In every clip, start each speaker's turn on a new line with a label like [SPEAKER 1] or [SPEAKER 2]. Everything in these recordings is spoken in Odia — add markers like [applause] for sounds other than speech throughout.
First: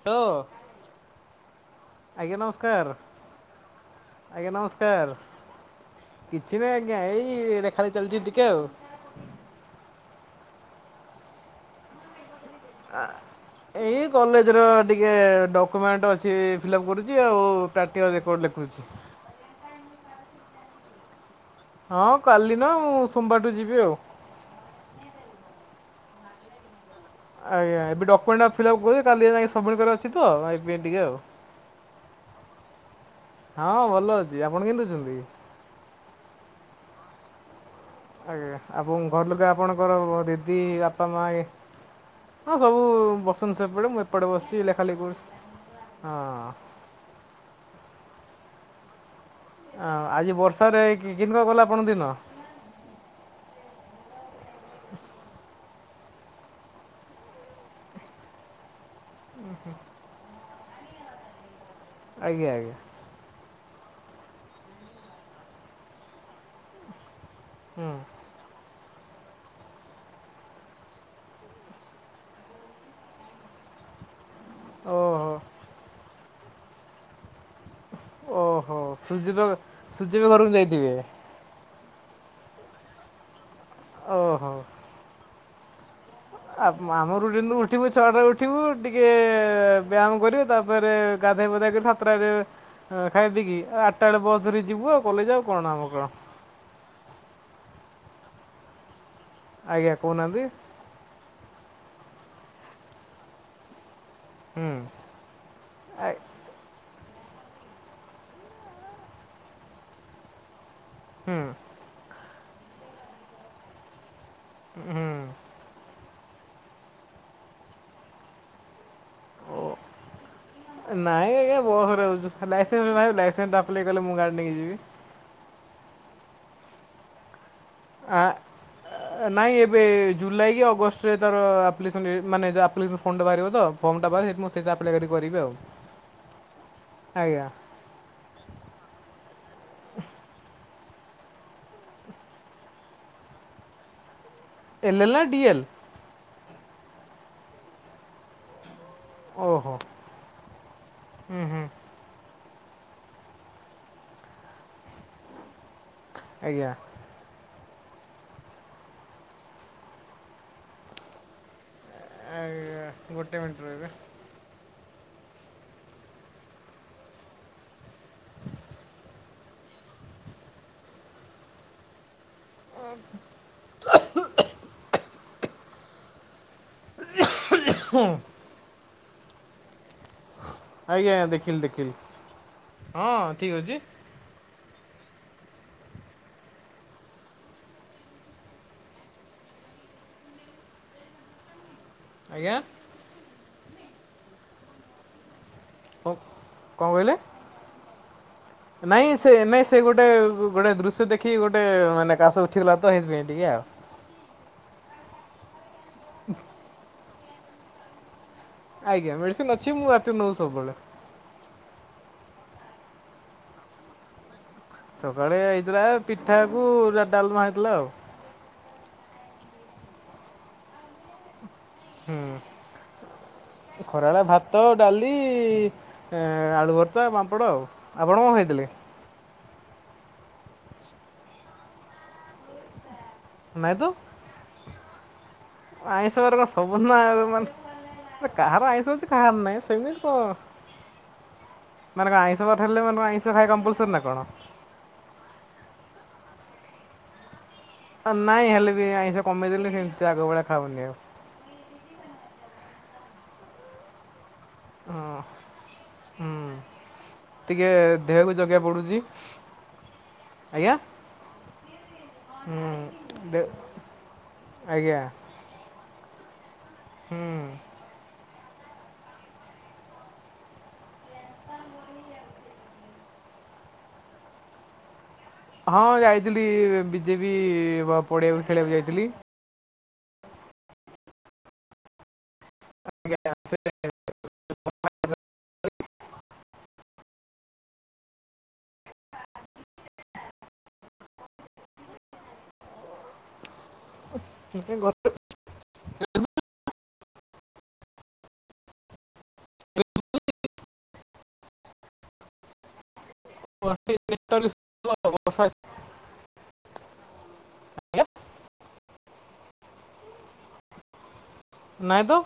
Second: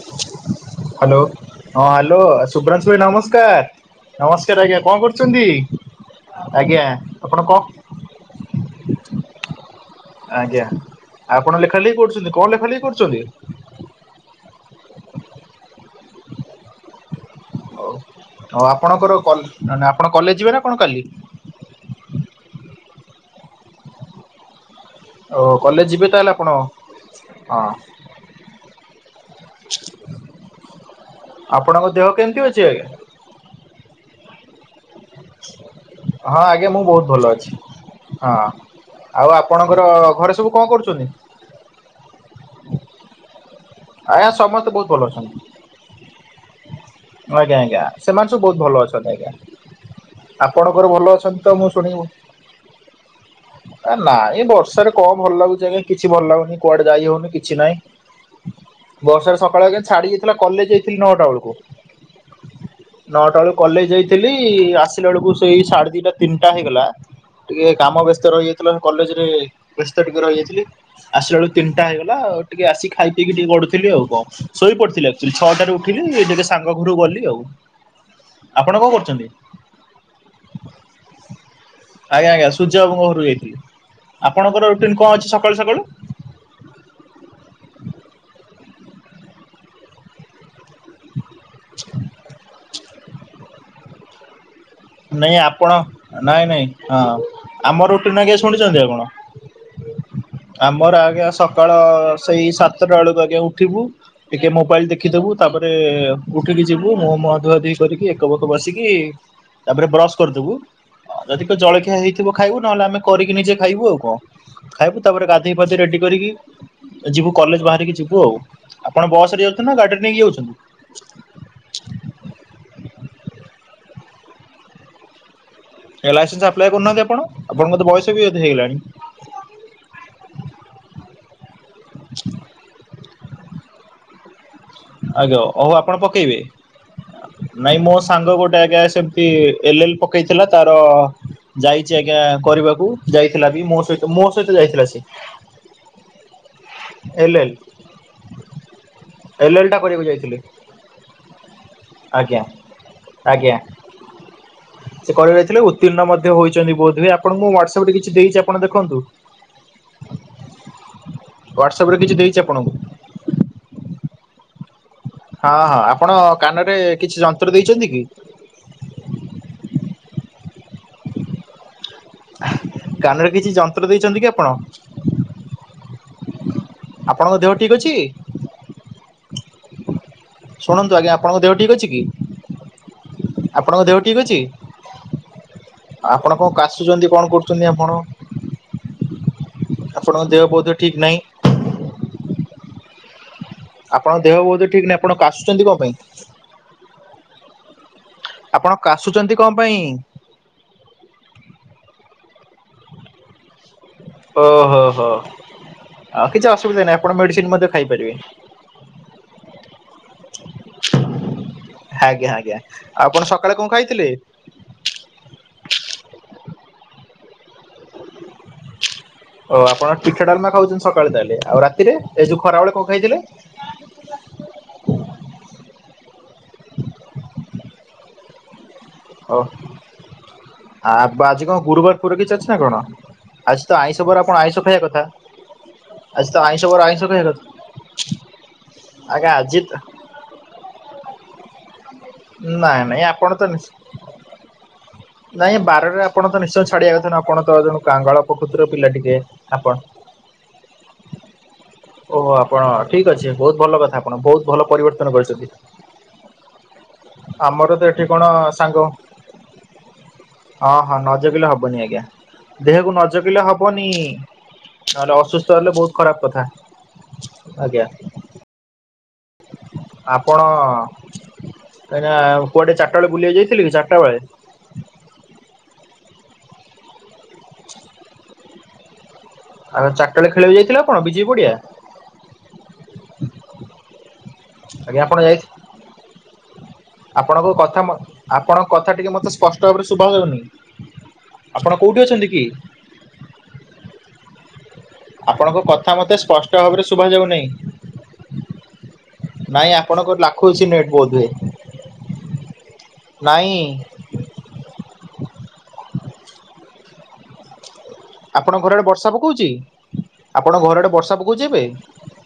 [SPEAKER 1] [unintelligible]
[SPEAKER 2] ହାଲୋ ହଁ ହାଲୋ
[SPEAKER 1] ଆଜ୍ଞା ନମସ୍କାର
[SPEAKER 2] ଶୁଭ୍ରାଂଶୁ ଭାଇ ନମସ୍କାର୍। ନମସ୍କାର୍ ଆଜ୍ଞା, କଣ କରୁଚନ୍ତି?
[SPEAKER 1] କିଛି ନାହିଁ ଆଜ୍ଞା, ଏଇ [unintelligible] ଚାଲିଛି ଟିକେ ଆଉ।
[SPEAKER 2] ଆଜ୍ଞା ଆପଣ ଲେଖାଲେଖି କରୁଚନ୍ତି, କଣ ଲେଖାଲେଖି? କରୁଛନ୍ତି?
[SPEAKER 1] ଏଇ କଲେଜ୍ ର ଟିକେ ଡକୁମେଣ୍ଟ ଅଛି ଫିଲ୍ଅପ କରୁଚି ଆଉ।
[SPEAKER 2] ହଉ
[SPEAKER 1] ପ୍ରାକ୍ଟିକାଲ ରେକର୍ଡ଼
[SPEAKER 2] ଆଉ
[SPEAKER 1] ଲେଖୁଛି।
[SPEAKER 2] ଆପଣଙ୍କର କଲ୍ ନା-ନା ଆପଣ କଲେଜ୍ ଯିବେ ନା କଣ କାଲି?
[SPEAKER 1] ହଁ କାଲି [unintelligible] ସୋମବାରଠୁ ଯିବି ଆଉ।
[SPEAKER 2] ଓ କଲେଜ୍ ଯିବେ ତାହେଲେ ଆପଣ? ହଁ
[SPEAKER 1] ଆଜ୍ଞା ଏବେ ଡକ୍ୟୁମେଣ୍ଟ ଟା ଫିଲ୍ଅପ୍ କରୁଚି କାଲି ଯାଇ ସବମିଟ୍ କରିଆ ଅଛି ତ [unintelligible]
[SPEAKER 2] ଆପଣଙ୍କ ଦେହ କେମ୍ତି ଅଛି ଆଜ୍ଞା?
[SPEAKER 1] ହଁ ଭଲ ଅଛି, ଆପଣ କେମ୍ତି ଅଛନ୍ତି?
[SPEAKER 2] ହଁ ଆଜ୍ଞା ମୁଁ ବହୁତ୍ ଭଲ ଅଛି। ହଁ
[SPEAKER 1] ଆଜ୍ଞା ଆପଣଙ୍କ ଘର
[SPEAKER 2] ଆଉ
[SPEAKER 1] ଲୋକ ଆପଣଙ୍କର
[SPEAKER 2] ଘରେ ସବୁ
[SPEAKER 1] ଦିଦି
[SPEAKER 2] କଣ କରୁଛନ୍ତି?
[SPEAKER 1] ବାପା ମା ଏ ହଁ ସବୁ ବସଚନ୍ତି ସେପଟେ ମୁଁ
[SPEAKER 2] ଆଜ୍ଞା
[SPEAKER 1] ଏପଟେ ବସିଛି
[SPEAKER 2] ସମସ୍ତେ ବହୁତ
[SPEAKER 1] ଲେଖା ଲେଖି
[SPEAKER 2] ଭଲ
[SPEAKER 1] କରୁଛି ହଁ।
[SPEAKER 2] ଆଜ୍ଞା-ଆଜ୍ଞା ସେମାନେ ସବୁ ବହୁତ୍ ଭଲ ଅଛନ୍ତି
[SPEAKER 1] ଆଜି
[SPEAKER 2] ଆଜ୍ଞା।
[SPEAKER 1] ବର୍ଷାରେ
[SPEAKER 2] ଆପଣଙ୍କର ଭଲ ଅଛନ୍ତି
[SPEAKER 1] କିନ୍କା
[SPEAKER 2] ତ
[SPEAKER 1] ଗଲା
[SPEAKER 2] ମୁଁ
[SPEAKER 1] ଆପଣ ଦିନ
[SPEAKER 2] [unintelligible] ଆ ନାଇଁ ବର୍ଷାରେ କଣ ଭଲ ଲାଗୁଚି ଆଜ୍ଞା କିଛି ଭଲ ଲାଗୁନି କୁଆଡେ ଯାଇ ହଉନି କିଛି ନାଇଁ। ବର୍ଷାରେ ସକାଳେ ଛାଡି ଯାଇଥିଲା କଲେଜ୍ ଯାଇଥିଲି ନଅଟା ବେଳୁକୁ।
[SPEAKER 1] ଆଜ୍ଞା-ଆଜ୍ଞା।
[SPEAKER 2] ନଅଟା ବେଳୁକୁ କଲେଜ୍ ଯାଇଥେଲି, ଆସିଲା ବେଳୁକୁ ସେଇ ସାଢ଼େ ଦିଇଟା ତିନିଟା ହେଇଗଲା। ଟିକେ
[SPEAKER 1] ହୁଁ
[SPEAKER 2] କାମ ବ୍ୟସ୍ତ ରହିଯାଇଥିଲା କଲେଜ୍ ରେ ବ୍ୟସ୍ତ ଟିକେ ରହିଯାଇଥିଲି। ଆସିଲ ବେଳୁକୁ ତିନିଟା ହେଇଗଲା ଆଉ ଟିକେ ଆସି ଖାଇ ପିଇି ଟିକେ ଗଡୁଥେଲି ଆଉ କଣ। ଶୋଇପଡିଥିଲି
[SPEAKER 1] ଓହୋ
[SPEAKER 2] ଆକ୍ଚୁଆଲି ଛଅଟାରେ ଉଠିଲି ଟିକେ ସାଙ୍ଗ ଘରୁକୁ ଗଲି ଆଉ। ଆପଣ
[SPEAKER 1] ଓହୋ
[SPEAKER 2] କଣ କରୁଛନ୍ତି?
[SPEAKER 1] [unintelligible] ଘରକୁ ଯାଇଥିବେ?
[SPEAKER 2] ଆଜ୍ଞା-ଆଜ୍ଞା ସୂର୍ଯ୍ୟ ବାବୁଙ୍କ ଘରୁକୁ ଯାଇଥିଲି,
[SPEAKER 1] ଓହୋ
[SPEAKER 2] ଆପଣଙ୍କର ରୁଟିନ୍ କଣ ଅଛି ସକାଳୁ-ସକାଳୁ?
[SPEAKER 1] ଆ ଆମ ରୁଟିନ୍ ଉଠିବୁ ଛୁଆଟା ଉଠିବୁ ଟିକେ ବ୍ୟାମ୍ କରିବୁ ତାପରେ ଗାଧେଇ ପାଧେଇ କିରି ସାତଟା ରେ ଖାଇ ପିଇକି ଆଠଟା ବେଳେ ବସ୍ ଧରି ଯିବୁ ଆଉ କଲେଜ୍ ଆଉ କଣ ଆମ କାମ।
[SPEAKER 2] ନାଇଁ-ନାଇଁ ହଁ ଆମ ରୁଟିନ୍ ଆଜ୍ଞା ଶୁଣିଚନ୍ତି ଆପଣ?
[SPEAKER 1] ଆଜ୍ଞା କହୁନାହାନ୍ତି।
[SPEAKER 2] ଆମର ଆଜ୍ଞା ସକାଳ ସେଇ ସାତଟା ବେଳକୁ ଆଜ୍ଞା ଉଠିବୁ। ଟିକେ
[SPEAKER 1] ହୁଁ
[SPEAKER 2] ମୋବାଇଲ୍ ଦେଖିଦବୁ ତାପରେ
[SPEAKER 1] ଆ
[SPEAKER 2] ଉ ଠିକି ଯିବୁ ମୁହଁ-ମୁଁହ ଧୁଆ ଧୁଇ କରିକି ଏକ ଫେକ ବସିକି ତାପରେ ବ୍ରସ୍ କରିଦଥିବୁ
[SPEAKER 1] ହୁଁ
[SPEAKER 2] ଯିଦି କ ଜଳଖିଆ ହେଇଥିବ ଖାଇବୁ, ନହେଲେ ଆମେ କରିକି ନିଜେ ଖାଇବୁ ଆଉ କଣ।
[SPEAKER 1] ହୁଁ
[SPEAKER 2] ଖାଇବୁ ତାପରେ ଗାଧେଇ ପାଧେଇ ରେଡି କରିକି ଯିବୁ କଲେଜ୍ ବାହାରିକି ଯିବୁ ଆଉ, ଆପଣ ବସ୍ ରେ ଯାଉଚନ୍ତି ନା ଗାଡିରେ ନେଇକି ଯାଉଚନ୍ତି?
[SPEAKER 1] ନାଇଁ ଆଜ୍ଞା ବସ୍ ରେ ଯାଉଚୁ, ଲାଇସେନ୍ସ [unintelligible] ଲାଇସେନ୍ସ ଟା ଆପ୍ଲାଏ କଲେ ମୁଁ ଗାଡି ନେଇକି ଯିବି।
[SPEAKER 2] ଲାଇସେନ୍ସ ଆପ୍ଲାଏ କରୁନାହାନ୍ତି ଆପଣ, ଆପଣଙ୍କର ତ ବୟସ
[SPEAKER 1] ଆ
[SPEAKER 2] ବି [unintelligible] ହେଇଗଲାଣି।
[SPEAKER 1] ନାଇଁ ଏବେ ଜୁଲାଇ କି ଅଗଷ୍ଟରେ ତାର [unintelligible] [unintelligible] ଫର୍ମ ଟା ବାହାରିବ ତ, ଫର୍ମ ଟା ବାହାରିବ ମୁଁ ସେଇ [unintelligible]
[SPEAKER 2] ଆଜ୍ଞା ହଉ ଆପଣ ପକେଇବେ,
[SPEAKER 1] ଆଜ୍ଞା
[SPEAKER 2] ନାଇଁ ମୋ ସାଙ୍ଗ ଗୋଟେ ଆଜ୍ଞା ସେମ୍ତି ଏଲ୍-ଏଲ୍ ପକେଇଥିଲା ତାର ଯାଇଚି ଆଜ୍ଞା କରିବାକୁ, ଯାଇଥିଲା ବି ମୋ ସହିତ। ତ ମୋ ସହିତ ଯାଇଥିଲା
[SPEAKER 1] ଏଲ୍
[SPEAKER 2] ସେ,
[SPEAKER 1] ଏଲ୍ ନା ଡି ଏଲ୍
[SPEAKER 2] ଏଲ୍-ଏଲ୍।
[SPEAKER 1] ଓହୋ।
[SPEAKER 2] ପଢ଼ିବାକୁ ଯାଇଥିଲି
[SPEAKER 1] ହୁଁ ହୁଁ
[SPEAKER 2] ଆଜ୍ଞା ଆଜ୍ଞା ସେ କଡ଼ିବ ଯାଇଥିଲେ ଉ ଉତୀର୍ଣ୍ଣ ମଧ୍ୟ
[SPEAKER 1] ଆଜ୍ଞା
[SPEAKER 2] ହୋଇଛନ୍ତି ବିଧୁଏ ଆପଣଙ୍କଙ ହ୍ୱାଟ୍ସସପ ରେକିଛି ଦେଇଛି ଆପଣ ଦେଖନ୍ତୁ। ହ୍ୱାଟ୍ସଆପ ରେ କିଛି ଦେଇଛି ଆପଣଙ୍କୁ।
[SPEAKER 1] ଆଜ୍ଞା ଗୋଟେ ମିନିଟ୍ ରହିବେ।
[SPEAKER 2] ହଁ ହଁ ଆପଣ କାନରେ କିଛି ଯନ୍ତ୍ର ଦେଇଛନ୍ତି କି? କାନରେ କିଛି ଯନ୍ତ୍ର ଦେଇଛନ୍ତି କି ଆପଣ। ଆପଣଙ୍କ ଦେହ ଠିକ୍ ଅଛି।। ଶୁଣନ୍ତୁ ଆଜ୍ଞା ଆପଣଙ୍କ ଦେହ ଠିକ୍ ଅଛି କି
[SPEAKER 1] ହଁ ଠିକ୍ ଅଛି
[SPEAKER 2] ଆପଣଙ୍କ ଦେହ। ଠିକ୍ ଅଛି। ଆପଣ କଣ କାସୁଛନ୍ତି କଣ କରୁଛନ୍ତି ଆପଣ। ଆପଣଙ୍କ ଦେହ ବହୁତ ଠିକ୍ ନାହିଁ।
[SPEAKER 1] ଆଜ୍ଞା।
[SPEAKER 2] ଆପଣ ଦେହ ବହୁତ ଠିକ ନାହିଁ ଆପଣ କାସୁଛନ୍ତି କଣ ପାଇଁ?
[SPEAKER 1] ହ କଣ କହିଲେ
[SPEAKER 2] ଆପଣ
[SPEAKER 1] ନାଇଁ ସେ
[SPEAKER 2] କାଶୁଛନ୍ତି କଣ
[SPEAKER 1] ନାଇଁ
[SPEAKER 2] ପାଇଁ?
[SPEAKER 1] ସେ ଗୋଟେ ଗୋଟେ ଦୃଶ୍ୟ ଦେଖି ଗୋଟେ ମାନେ କାଶ ଉଠିଗଲା ତ ଏଇଥିପାଇଁ ଟିକେ ଆଉ।
[SPEAKER 2] ଓହୋ ହୋ ହୋ ଆଉ କିଛି ଅସୁବିଧା ନାହିଁ ଆପଣ ମେଡିସିନ ମଧ୍ୟ ଖାଇପାରିବେ।
[SPEAKER 1] ଆଜ୍ଞା ମେଡ଼ିସିନ ଅଛି ମୁଁ ରାତି ନଉ ସବୁବେଳେ।
[SPEAKER 2] ଆଜ୍ଞା ଆଜ୍ଞା ଆପଣ ସକାଳେ କଣ ଖାଇଥିଲେ।
[SPEAKER 1] ସକାଳେ ହେଇଥିଲା ପିଠାକୁ ଡାଲମା ହେଇଥିଲା ଆଉ।
[SPEAKER 2] ଓ ଆପଣ ପିଠା ଡାଲମା ଖାଉଛନ୍ତି ସକାଳେ ତାହେଲେ ଆଉ ରାତିରେ ଏ ଯୋଉ
[SPEAKER 1] ହୁଁ
[SPEAKER 2] ଖରା ବେଳେ କଣ ଖାଇଥିଲେ।
[SPEAKER 1] ଖରାବେଳେ ଭାତ ଡାଲି। ଏ ଆଳୁ ଭର୍ତ୍ତା ବାମ୍ପଡ଼ ଆଉ, ଆପଣ କଣ ଖାଇଥିଲେ।
[SPEAKER 2] ହ ଆବା ଆଜି କଣ ଗୁରୁବାର ପୁର କିଛି ଅଛି ନ କଣ? ଆଜି ତ ଆଇଁଷବର ଆପଣ ଆଇଁଷ ଖାଇବା କଥା
[SPEAKER 1] ଆଇଁଷ ବାର
[SPEAKER 2] ଆଜି ତ
[SPEAKER 1] କଣ
[SPEAKER 2] ଆଇଁଷବର
[SPEAKER 1] ସବୁଦିନ
[SPEAKER 2] ଆଇଁଷ ଖାଇବା
[SPEAKER 1] ମାନେ
[SPEAKER 2] କଥା
[SPEAKER 1] କାହାର ଆଇଶ ଅଛି କାହାର
[SPEAKER 2] ଆଜ୍ଞା ଆଜି
[SPEAKER 1] ନାହିଁ ସେମିତି କଣ। ମାନେ ଆଇଁଷ ବାର ହେଲେ
[SPEAKER 2] ନାଇଁ
[SPEAKER 1] ମାନେ
[SPEAKER 2] ନାଇଁ
[SPEAKER 1] ଆଇଁଷ
[SPEAKER 2] ଆପଣ ତ
[SPEAKER 1] ଖାଇ
[SPEAKER 2] ନିଶ୍ଚ
[SPEAKER 1] କମ୍ପଲସରୀ ନା କଣ।
[SPEAKER 2] ନାଇଁ ବାରରେ ଆପଣ ତ ନିଶ୍ଚୟ ଛାଡିଆକୁୁ ଆପଣ ତ କାଙ୍ଗାଳ
[SPEAKER 1] ନାଇଁ
[SPEAKER 2] ପ୍ରକୃତିର
[SPEAKER 1] ହେଲେ
[SPEAKER 2] ପିଲା
[SPEAKER 1] ବି
[SPEAKER 2] ଟିକେ
[SPEAKER 1] ଆଇଁଷ
[SPEAKER 2] ଆପଣ
[SPEAKER 1] କମେଇଦେଲି ସେମିତି ଆଗ ଭଳିଆ ଖାଉନି ଆଉ।
[SPEAKER 2] ଓହୋ ଆପଣ ଠିକ୍ ଅଛି ବହୁତ ଭଲ କଥା ଆପଣ ବହୁତ ଭଲ ପରିବର୍ତ୍ତନ
[SPEAKER 1] ହଁ।
[SPEAKER 2] କରିଛନ୍ତି।
[SPEAKER 1] ହୁଁ। ଟିକେ
[SPEAKER 2] ଆମର ତ ଏଠି କଣ
[SPEAKER 1] ଦେହକୁ ଜଗିବାକୁ
[SPEAKER 2] ସାଙ୍ଗ।
[SPEAKER 1] ପଡ଼ୁଛି।
[SPEAKER 2] ହଁ
[SPEAKER 1] ଆଜ୍ଞା
[SPEAKER 2] ହଁ ନଜକିଲେ ହବନି ଆଜ୍ଞା
[SPEAKER 1] ହୁଁ
[SPEAKER 2] ଦେହକୁ ନଜକିଲେ ହବନି।
[SPEAKER 1] ଆଜ୍ଞା
[SPEAKER 2] ନହେଲେ ଅସୁସ୍ଥ ହେଲେ ବହୁତ ଖରାପ କଥା।
[SPEAKER 1] ହୁଁ।
[SPEAKER 2] ଆଜ୍ଞା। ଆପଣ କେବେ କୁଆଡ଼େ ଚାରିଟା ବେଳେ ବୁଲିବାକୁ ଯାଇଥିଲେ କି ଚାରିଟା ବେଳେ।
[SPEAKER 1] ହଁ ଯାଇଥିଲି ବିଜେପି ବା ପଡ଼ିଆକୁ ଖେଳିବାକୁ ଯାଇଥିଲି।
[SPEAKER 2] ଆଉ ଚାରିଟାବେଳେ ଖେଳ ବି ଯାଇଥିଲା ଆପଣ ବିଜେପି ପଡିଆ।
[SPEAKER 1] ଆଜ୍ଞା ଆ ସେ [unintelligible]
[SPEAKER 2] ଆଜ୍ଞା ଆପଣ ଯାଇଥି ଆପଣଙ୍କ କଥା ଆପଣଙ୍କ କଥା ଟିକେ ମୋତେ ସ୍ପଷ୍ଟ ଭାବରେ ଶୁଭାଯାଉନି। ଆପଣ କୋଉଠି ଅଛନ୍ତି କି?
[SPEAKER 1] େ [unintelligible]
[SPEAKER 2] ଆପଣଙ୍କ କଥା ମୋତେ ସ୍ପଷ୍ଟ ଭାବରେ ଶୁଭାଯାଉନାହିଁ। ନାଇଁ ଆପଣଙ୍କର ଲାଖୁ ଅଛି ନେଟ୍ ବୋଧୁଏ ହୁଏ। ନାଇଁ
[SPEAKER 1] ଷ [inaudible]
[SPEAKER 2] ଆପଣଙ୍କ ଘର ଆଡ଼େ ବର୍ଷା ପକାଉଛି ଆପଣ ଘର ଆଡ଼େ ବର୍ଷା ପକାଉଛି ଏବେ।
[SPEAKER 1] ନହିଁ ତ।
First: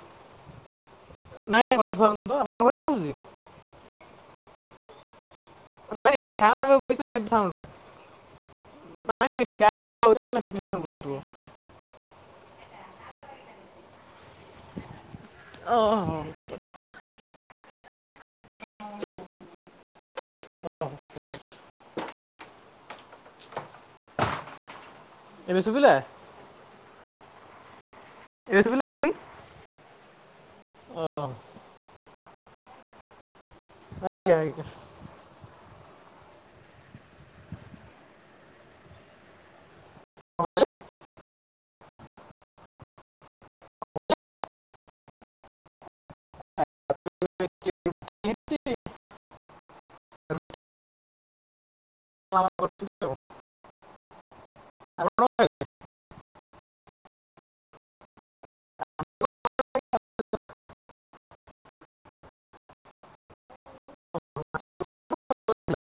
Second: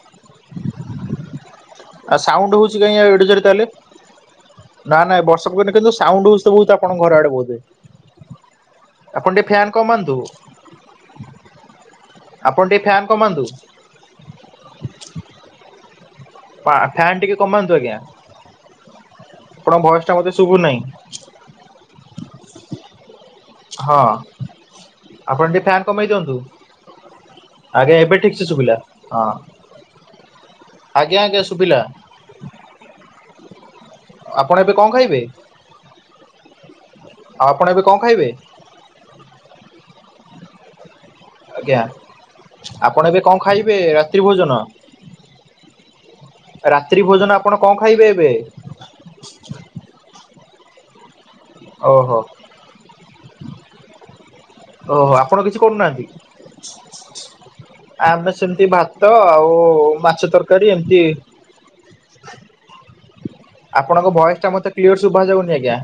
[SPEAKER 1] ନାଇଁ ବର୍ଷା
[SPEAKER 2] ଆଉ
[SPEAKER 1] ହଉନି ତ
[SPEAKER 2] ସାଉଟ
[SPEAKER 1] ଆପଣଙ୍କ ଆଡେ
[SPEAKER 2] ହଉଛି ଏଡେ ଜୋର ତା ହେଲେ ନା ନା ବର୍ଷା ସବୁବେନେ କିନ୍ତୁ,
[SPEAKER 1] ନାଇଁ
[SPEAKER 2] ସାଉଣ୍ଡ ହଉଛି ତ ବହୁତ ଆପଣଙ୍କ ଘର
[SPEAKER 1] ଏବେ
[SPEAKER 2] ଆଡେ ବୋଧ ହୁଏ। ଆପଣ
[SPEAKER 1] ନାଇଁ
[SPEAKER 2] ଟିକେ ଫ୍ୟାନ୍ କମାନ୍ତୁ? ଆପଣ ଟିକେ ଫ୍ୟାନ୍ କମାନ୍ତୁ?
[SPEAKER 1] ଓ ହଉ।
[SPEAKER 2] ପା ଫ୍ୟାନ୍ ଟିକେ କମାନ୍ତୁ ଆଜ୍ଞା।
[SPEAKER 1] ହଁ।
[SPEAKER 2] ଆପଣ ଭୟସ୍ ଟା ମୋତେ ଶୁଭୁ ନାହିଁ। ହଁ, ଆପଣ
[SPEAKER 1] ଏବେ
[SPEAKER 2] ଟିକେ ଫ୍ୟାନ୍
[SPEAKER 1] ଶୁଭିଲା
[SPEAKER 2] କମେଇ ଦିଅନ୍ତୁ? ଆଜ୍ଞା, ଏବେ ଠିକ୍ ସେ ଶୁଭିଲା। ହଁ, ଆଜ୍ଞା
[SPEAKER 1] ଓହୋ।
[SPEAKER 2] ଆଜ୍ଞା ଶୁଭିଲା। ଆପଣ ଏବେ କଣ ଖାଇବେ? ଆଉ, ଆପଣ ଏବେ କଣ ଖାଇବେ? ଆଜ୍ଞା, ଆପଣ ଏବେ କଣ ଖାଇବେ ରାତ୍ରି ଭୋଜନ? ରାତ୍ରି ଭୋଜନ ଆପଣ କଣ ଖାଇବେ ଏବେ? ଓହୋ
[SPEAKER 1] [inaudible]
[SPEAKER 2] ଓହୋ! ଆପଣ କିଛି କରୁନାହାଁନ୍ତି? ଆମେ ସେମିତି ଭାତ, ଆଉ ମାଛ ତରକାରୀ ଏମତି ଆପଣଙ୍କ ଭଏସ୍ ଟା ମତେ କ୍ଲିୟର୍ ଶୁଭାଯାଉନି ଆଜ୍ଞା।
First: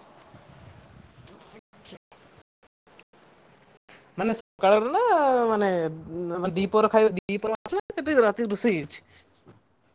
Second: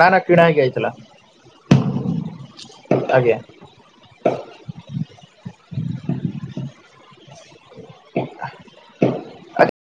[SPEAKER 2] ନା, ନା, କିଣା ହେଇକି ଆଇଥିଲା। ଆଜ୍ଞା।
[SPEAKER 1] ମାନେ ସକାଳର ନା ମାନେ, ମାନ୍ ଦିପର ଖାଇ ଦିପର ଅଛି ନା, ଏବେ ସେ ରାତି ରୁଷେଇ ଏଇଛି?